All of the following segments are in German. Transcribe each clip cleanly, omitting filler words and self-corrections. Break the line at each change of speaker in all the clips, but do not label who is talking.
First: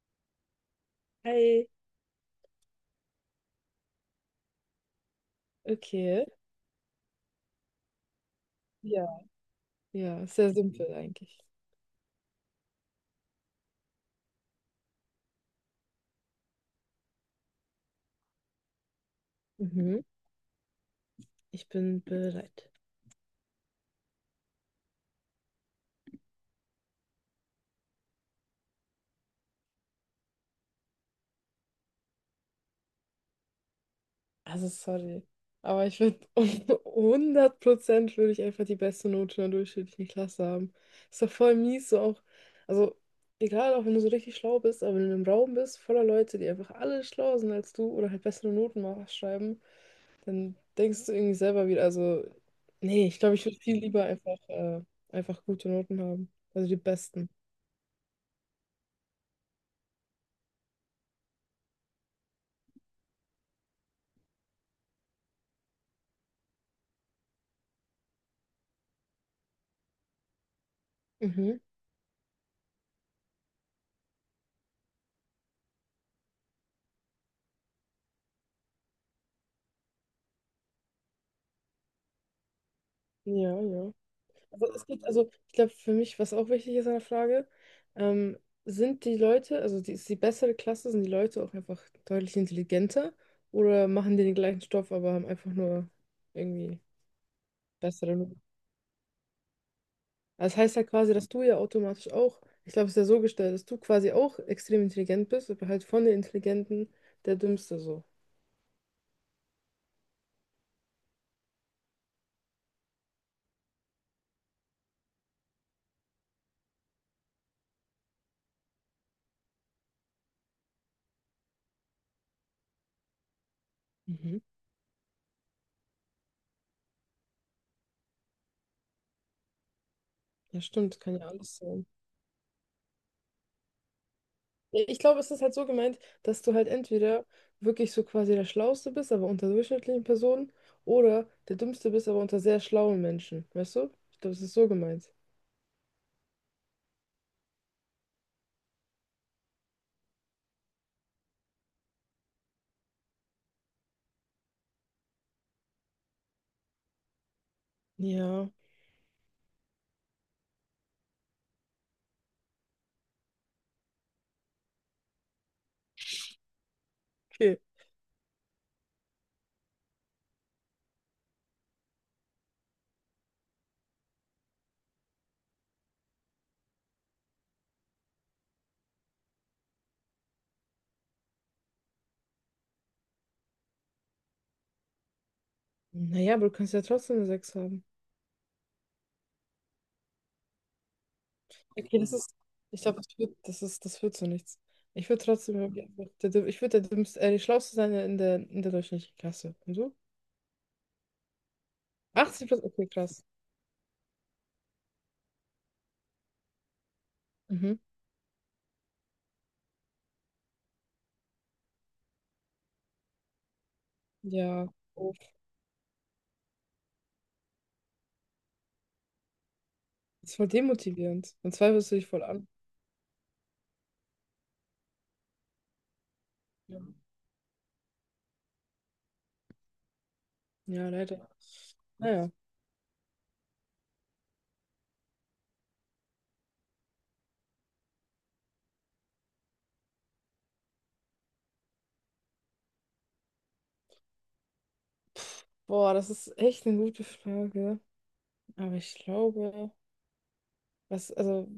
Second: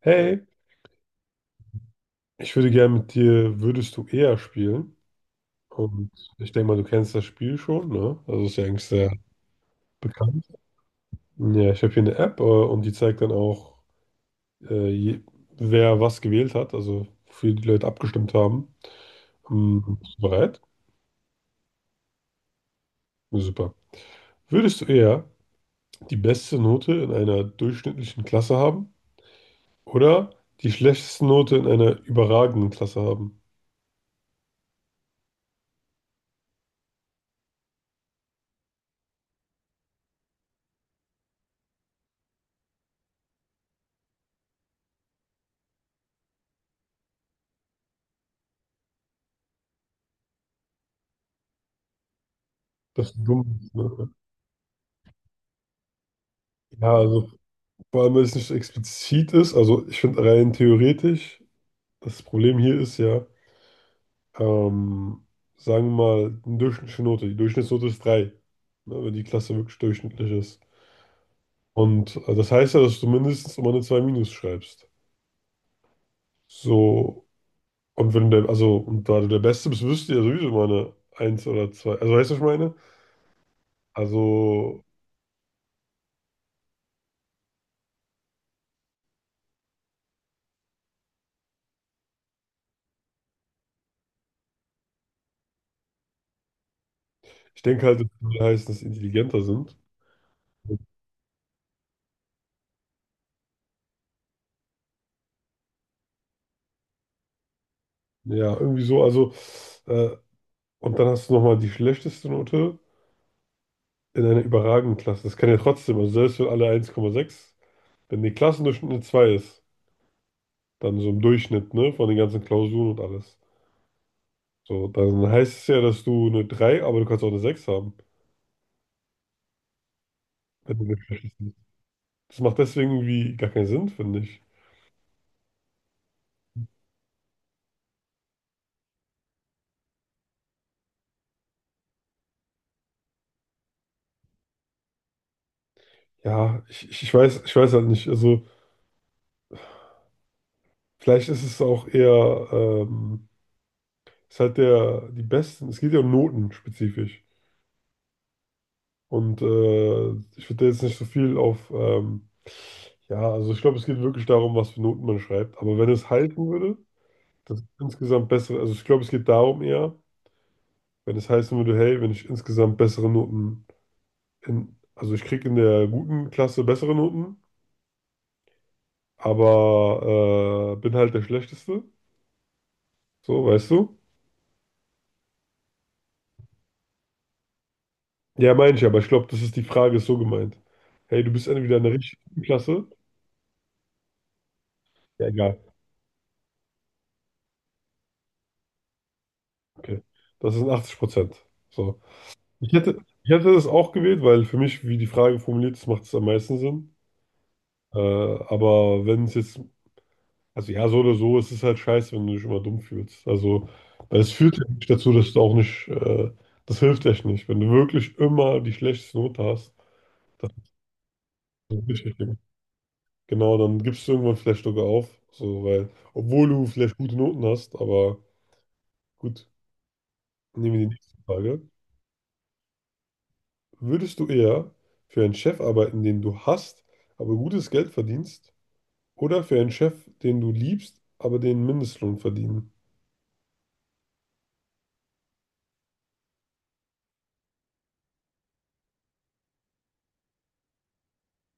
Hey,
Hi.
ich würde gerne mit dir Würdest du eher spielen? Und
Okay.
ich denke mal, du kennst das Spiel schon, ne? Also ist ja eigentlich
Ja.
sehr
Ja,
bekannt.
sehr simpel eigentlich.
Ja, ich habe hier eine App, und die zeigt dann auch, äh, je, wer was gewählt hat, also wofür die Leute abgestimmt haben.
Mhm.
Bist du bereit?
Ich bin bereit.
Ja, super. Würdest du eher die beste Note in einer durchschnittlichen Klasse haben oder die schlechteste Note in einer überragenden Klasse haben?
Also sorry, aber ich würde hundert Prozent würde ich einfach die beste Note in der durchschnittlichen Klasse haben. Ist doch voll mies, so auch. Also egal, auch wenn du so richtig schlau bist, aber wenn du in einem Raum bist, voller Leute, die einfach alle schlauer sind als du oder halt bessere schreiben, dann denkst du irgendwie selber wieder, also nee,
Das ist
ich glaube, ich würde
dumm,
viel lieber
ne?
einfach, einfach gute Noten haben. Also die
Ja,
besten.
also vor allem, weil es nicht explizit ist. Also ich finde rein theoretisch, das Problem hier ist ja, ähm, sagen wir mal, eine durchschnittliche Note. Die Durchschnittsnote ist 3, ne, wenn die Klasse wirklich durchschnittlich ist.
Mhm.
Und das heißt ja, dass du mindestens immer eine 2 minus schreibst. So, und wenn der, also, und da du der Beste bist, wirst du ja sowieso immer eine eins oder 2. Also weißt du, was ich meine?
Ja, ja. Also
Also,
es gibt, also ich glaube, für mich, was auch wichtig ist an der Frage, ähm, sind die ist die bessere Klasse, sind die Leute auch einfach deutlich intelligenter oder machen die den gleichen Stoff, aber haben einfach nur irgendwie
ich denke halt, das
bessere Noten?
würde heißen, dass die intelligenter sind.
Also das heißt ja quasi, dass du ja automatisch auch, ich glaube, es ist ja so gestellt, dass du quasi auch extrem intelligent bist, aber halt von den Intelligenten der Dümmste so.
Ja, irgendwie so. Also, äh, und dann hast du nochmal die schlechteste Note in einer überragenden Klasse. Das kann ja trotzdem, also selbst wenn alle 1,6, wenn die Klassendurchschnitt eine 2 ist, dann so im Durchschnitt, ne, von den ganzen Klausuren und alles.
Mhm.
So, dann heißt es ja, dass du eine drei, aber du kannst auch eine 6 haben,
Ja,
wenn du
stimmt,
nicht
kann ja
schlecht bist.
alles sein.
Das macht deswegen irgendwie gar keinen Sinn, finde ich.
Ja, ich glaube, es ist halt so gemeint, dass du halt entweder wirklich so quasi der Schlauste bist, aber unter durchschnittlichen Personen, oder der Dümmste bist, aber unter sehr schlauen Menschen. Weißt du? Ich glaube, es ist so gemeint.
Ja, ich weiß halt nicht. Also, vielleicht ist es auch eher, ist halt der, die besten, es geht ja um Noten spezifisch.
Ja,
Und ich würde da jetzt nicht so viel auf, ja, also ich glaube, es geht wirklich darum, was für Noten man schreibt. Aber wenn es halten würde,
okay.
das ist insgesamt bessere, also ich glaube, es geht darum eher, wenn es heißen würde, hey, wenn ich insgesamt bessere Noten in, also ich kriege in der guten Klasse bessere Noten, aber bin halt der Schlechteste, so, weißt du?
Naja, aber du kannst ja trotzdem eine 6 haben.
Ja, meine ich, aber ich glaube, das ist die Frage, ist so gemeint. Hey, du bist entweder in der
Okay, das
richtig
ist.
guten
Ich
Klasse,
glaube, das wird, das ist, das wird so nichts. Ich würde
ja,
trotzdem
egal,
irgendwie einfach ich würde die Schlauste sein in in der durchschnittlichen Klasse. Und du?
okay, das sind 80%. So.
80 plus,
Ich
okay,
hätte,
krass.
Ich hätte das auch gewählt, weil für mich, wie die Frage formuliert ist, macht es am meisten Sinn.
Mhm.
Aber wenn es jetzt, also ja, so oder so, es ist halt scheiße, wenn du dich immer dumm fühlst. Also, weil es führt ja
Ja.
nicht
Oh,
dazu, dass du auch nicht, das hilft echt nicht. Wenn du wirklich immer die schlechteste Note hast,
das ist voll
das ist
demotivierend. Und zwei
so
wirst du dich
richtig
voll
schlimm.
an.
Genau, dann gibst du irgendwann vielleicht sogar auf. So, weil, obwohl du
Ja.
vielleicht gute Noten hast, aber gut, nehmen wir die
Ja,
nächste
leider.
Frage.
Naja,
Würdest du eher für einen Chef arbeiten, den du hasst, aber gutes Geld verdienst? Oder für einen Chef, den du liebst, aber den Mindestlohn verdienen.
boah, das ist echt eine gute Frage. Aber ich glaube, was, also,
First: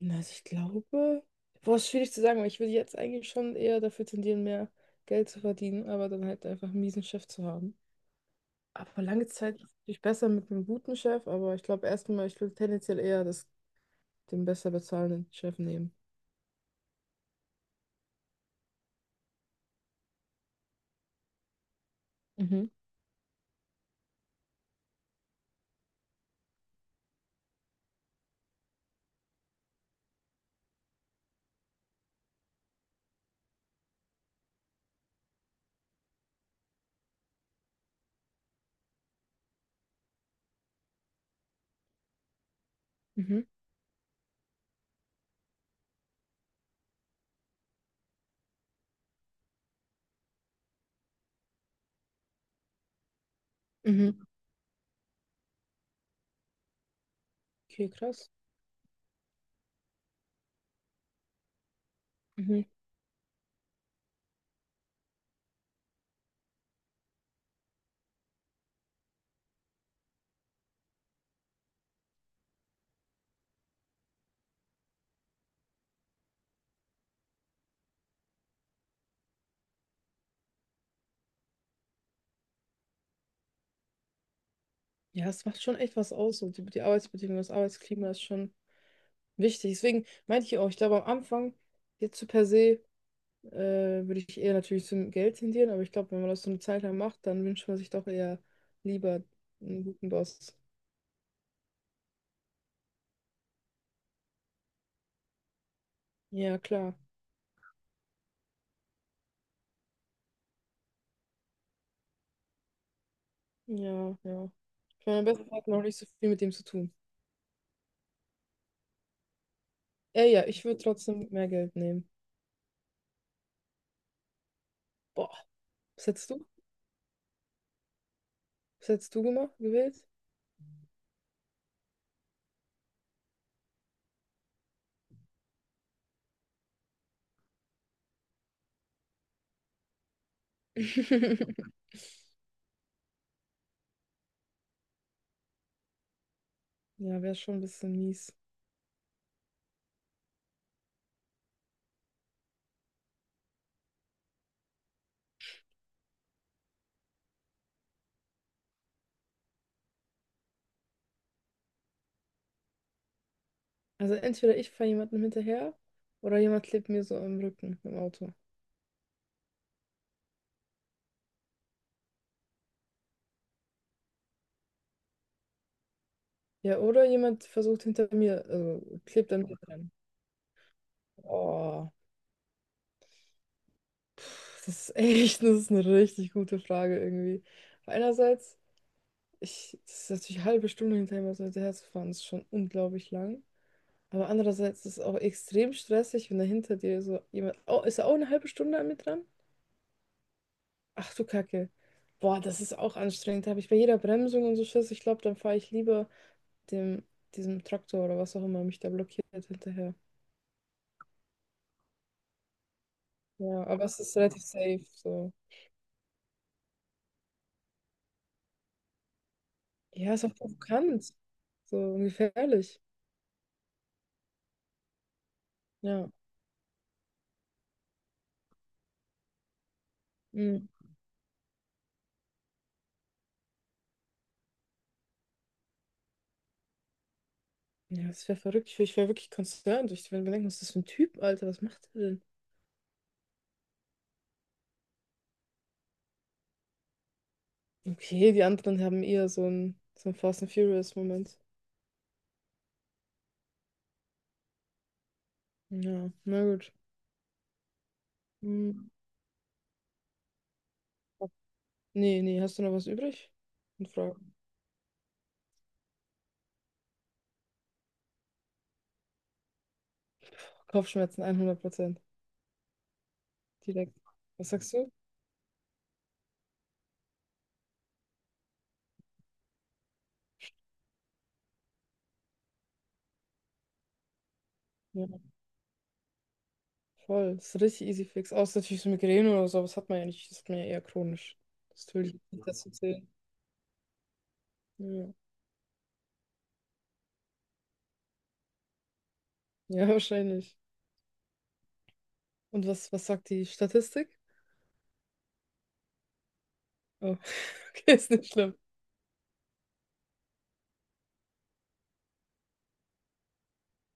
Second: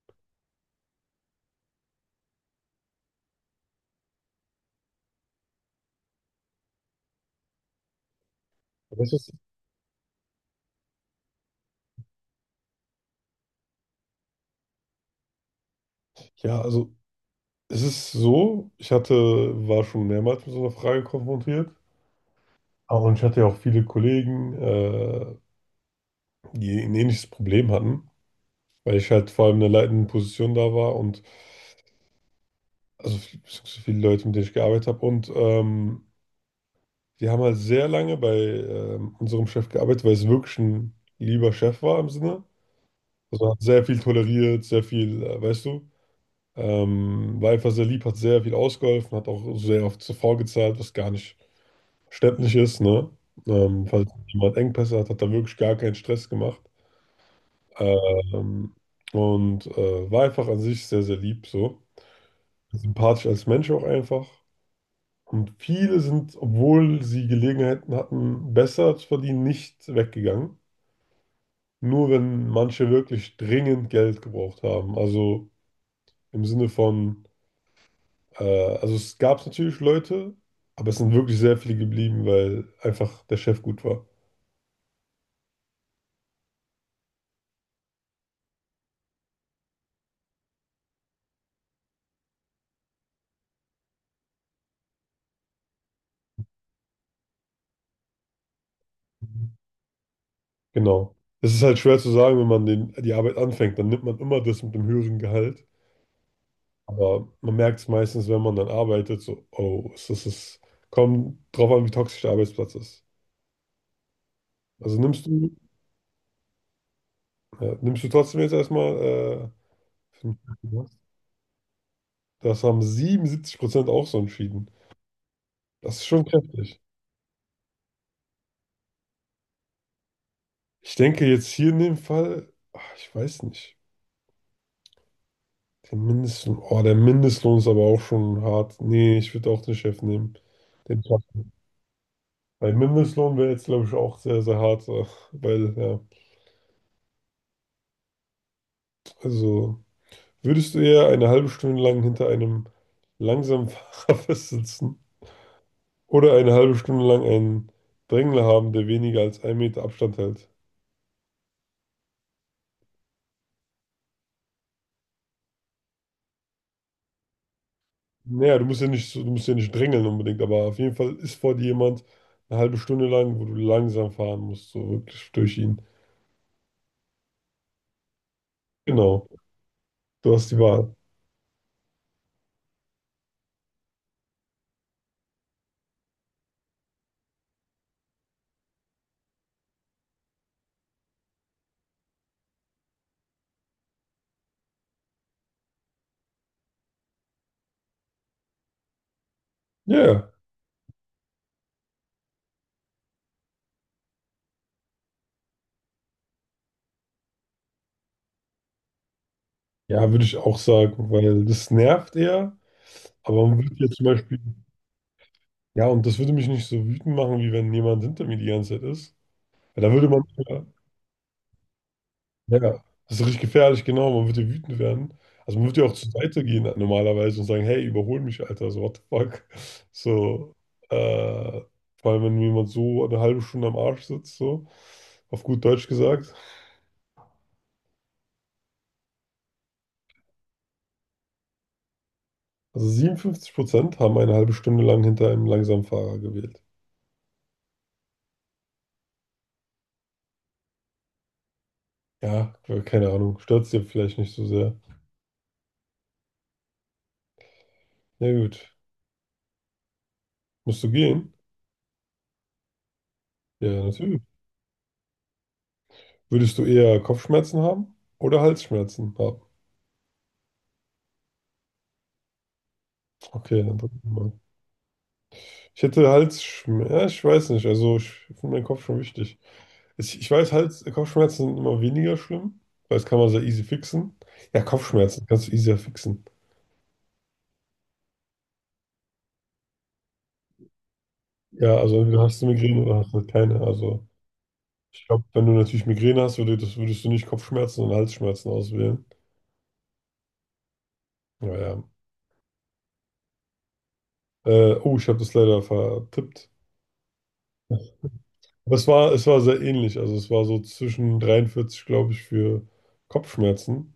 na, also ich glaube, boah, ist schwierig zu sagen, weil ich würde jetzt eigentlich schon eher dafür tendieren, mehr Geld zu verdienen, aber dann halt einfach einen miesen Chef zu haben. Aber
Weißt du,
lange
was
Zeit ist es natürlich besser mit einem guten Chef, aber ich glaube erstmal, ich würde tendenziell den besser bezahlenden Chef nehmen.
ich- Ja, also es ist so, war schon mehrmals mit so einer Frage konfrontiert.
Mhm,
Und ich hatte ja auch viele Kollegen, die ein ähnliches Problem hatten, weil ich halt vor allem in einer leitenden Position da war und also so viele Leute, mit denen ich gearbeitet habe. Und die haben halt sehr lange bei unserem Chef gearbeitet, weil es wirklich ein lieber Chef war im Sinne.
mhm,
Also er hat sehr viel toleriert, sehr viel, weißt du. War einfach sehr lieb, hat sehr viel ausgeholfen, hat auch sehr oft zuvor gezahlt, was gar nicht verständlich ist, ne? Falls
mhm.
jemand Engpässe hat, hat er wirklich gar keinen Stress gemacht.
Okay, krass.
Ähm, und war einfach an sich sehr, sehr lieb, so.
Mhm.
Sympathisch als Mensch auch einfach. Und viele sind, obwohl sie Gelegenheiten hatten, besser zu verdienen, nicht weggegangen. Nur wenn manche wirklich dringend Geld gebraucht haben. Also im Sinne von. Also es gab natürlich Leute, aber es sind wirklich sehr viele geblieben, weil einfach der Chef gut war.
Ja, es macht schon echt was aus. Und die Arbeitsbedingungen, das Arbeitsklima ist schon wichtig. Deswegen meinte ich auch, ich glaube am Anfang, jetzt so per se, würde ich eher natürlich zum Geld tendieren, aber ich glaube, wenn man das so eine Zeit lang macht, dann wünscht man sich doch eher lieber einen guten Boss.
Genau. Es ist halt schwer zu sagen, wenn man den, die Arbeit anfängt, dann nimmt man immer das mit dem höheren Gehalt.
Ja, klar.
Aber man merkt es meistens, wenn man dann arbeitet, so, oh, es kommt drauf an, wie toxisch der Arbeitsplatz ist.
Ja, ja.
Also
Ich meine,
nimmst
am
du
besten hat man auch nicht so viel mit dem zu tun.
Ja, nimmst du trotzdem jetzt erstmal,
Ja,
fünf
ja, ich würde trotzdem mehr Geld nehmen.
das haben 77% auch so entschieden.
Boah,
Das
was
ist schon
hättest du?
kräftig.
Was hättest du gemacht, gewählt?
Ich denke jetzt hier in dem Fall, ich weiß nicht. Der Mindestlohn, oh, der Mindestlohn ist aber auch schon hart. Nee, ich würde auch den Chef nehmen. Den Chef. Weil Mindestlohn wäre jetzt, glaube ich, auch sehr, sehr hart. Weil, ja,
Ja, wäre schon ein bisschen mies.
also würdest du eher eine halbe Stunde lang hinter einem langsamen Fahrer festsitzen oder eine halbe Stunde lang einen Drängler haben, der weniger als einen Meter Abstand hält?
Also entweder ich fahre jemandem hinterher oder jemand klebt mir so am Rücken im Auto.
Naja, du musst ja nicht drängeln unbedingt, aber auf jeden Fall ist vor dir jemand eine halbe Stunde lang, wo du langsam fahren musst, so wirklich durch ihn.
Ja, oder jemand versucht hinter mir, also
Genau,
klebt an mir dran.
du hast die Wahl.
Oh, pff, das ist echt, das ist eine richtig gute Frage irgendwie. Einerseits, das ist natürlich eine halbe Stunde hinter ihm so dem fahren, ist schon unglaublich lang. Aber andererseits ist es auch extrem stressig, wenn da hinter dir so jemand, oh, ist er auch eine halbe Stunde an mir dran?
Ja, ja,
Ach du Kacke. Boah, das ist auch anstrengend. Da habe ich bei jeder Bremsung und so Schiss. Ich glaube, dann fahre ich lieber dem, diesem Traktor oder was auch immer mich da blockiert hinterher.
ja, würde ich auch sagen, weil das nervt eher, aber man
Ja,
würde
aber
jetzt
es
zum
ist
Beispiel,
relativ safe, so.
ja, und das würde mich nicht so wütend machen, wie wenn jemand hinter mir die ganze Zeit ist. Weil da würde
Ja,
man,
ist auch
ja.
provokant. So und
Ja,
gefährlich.
das ist richtig gefährlich, genau. Man wird ja wütend werden. Also man wird ja auch
Ja.
zur Seite gehen normalerweise und sagen, hey, überhol mich, Alter, so what the fuck. So,
Mhm.
äh, vor allem, wenn mir jemand so eine halbe Stunde am Arsch sitzt, so, auf gut Deutsch gesagt.
Ja, das wäre verrückt. Ich wäre wirklich concerned. Ich würde mir denken, was ist das für ein Typ, Alter? Was macht er denn?
Also 57% haben eine halbe Stunde lang hinter einem langsamen Fahrer gewählt.
Okay, die anderen haben eher so einen Fast and Furious-Moment.
Ja, keine Ahnung, stört dir vielleicht nicht so sehr.
Ja, na gut.
Na gut,
Mhm.
musst du gehen?
Nee, nee, hast du noch was übrig?
Ja,
Und Frage.
natürlich. Würdest du eher Kopfschmerzen haben oder Halsschmerzen haben?
Kopfschmerzen hundert Prozent.
Okay, dann
Direkt.
drücken wir mal.
Was sagst du?
Ich hätte Halsschmerzen, ja, ich weiß nicht, also ich finde meinen Kopf schon wichtig. Ich weiß, Kopfschmerzen sind immer weniger schlimm, weil das kann man sehr easy fixen. Ja,
Ja,
Kopfschmerzen kannst du easier fixen.
voll. Das ist richtig easy fix. Außer natürlich so Migräne oder so, aber das hat man ja nicht. Das hat man ja eher chronisch.
Ja,
Das
also
will ich
entweder hast du
nicht dazu
Migräne oder
zählen.
hast du keine. Also ich
Ja.
glaube, wenn du natürlich Migräne hast, würdest du nicht Kopfschmerzen, sondern Halsschmerzen auswählen.
Ja, wahrscheinlich.
Naja.
Und was sagt die Statistik?
Oh, ich habe das leider vertippt.
Oh, okay, ist nicht schlimm.
Aber es war sehr ähnlich. Also es war so zwischen 43, glaube ich, für Kopfschmerzen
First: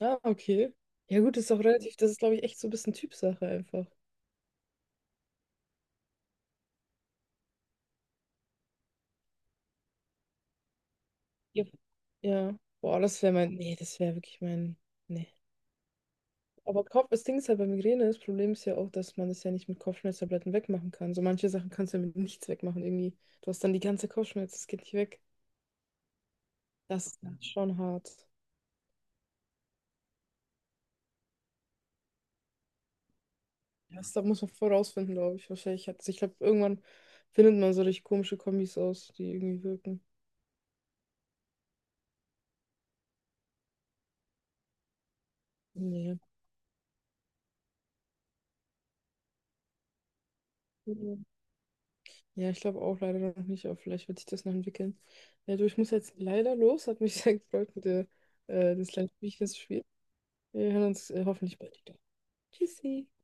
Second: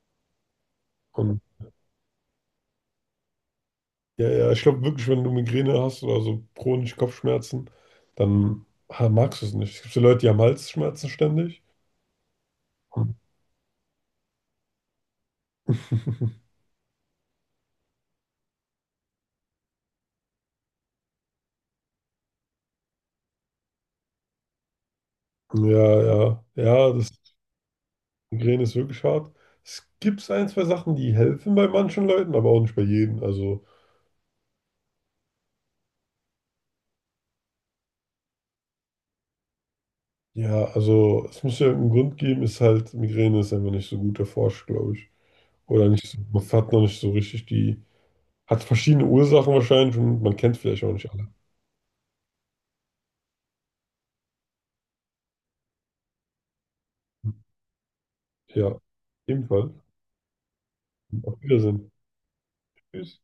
Ah, okay. Ja, gut,
und
ist auch relativ, das ist, glaube ich, echt so ein bisschen Typsache einfach.
Ja, ja, ich glaube wirklich, wenn du Migräne hast oder so chronische Kopfschmerzen, dann magst du es nicht. Es gibt so Leute, die haben Halsschmerzen ständig.
Ja. Ja. Boah,
Hm.
das wäre mein, nee, das wäre wirklich mein, nee. Aber Kopf, das Ding ist halt bei Migräne, das Problem ist ja auch, dass man das ja nicht mit Kopfschmerztabletten wegmachen kann. So manche Sachen kannst du ja mit nichts wegmachen irgendwie. Du hast dann die ganze Kopfschmerz, das geht nicht weg.
Ja, ja, ja,
Das
das
ist dann schon hart.
Migräne ist wirklich hart. Es gibt ein, zwei Sachen, die helfen bei manchen Leuten, aber auch nicht bei jedem. Also,
Das, da muss man vorausfinden, glaube ich. Wahrscheinlich hat, ich glaube, irgendwann findet man so richtig komische Kombis aus, die irgendwie wirken.
ja, also es muss ja irgendeinen Grund geben, ist halt, Migräne ist einfach nicht so gut erforscht, glaube ich. Oder nicht so,
Nee.
man hat noch nicht so richtig die, hat verschiedene Ursachen wahrscheinlich und man kennt vielleicht auch nicht alle.
Ja, ich glaube auch leider noch nicht, aber vielleicht wird sich das noch entwickeln. Ja, du, ich muss jetzt leider los. Hat mich sehr gefreut mit dir,
Ja,
das kleine Spielchen zu
ebenfalls.
spielen. Wir hören uns
Auf
hoffentlich bald
Wiedersehen.
wieder. Tschüssi.
Tschüss.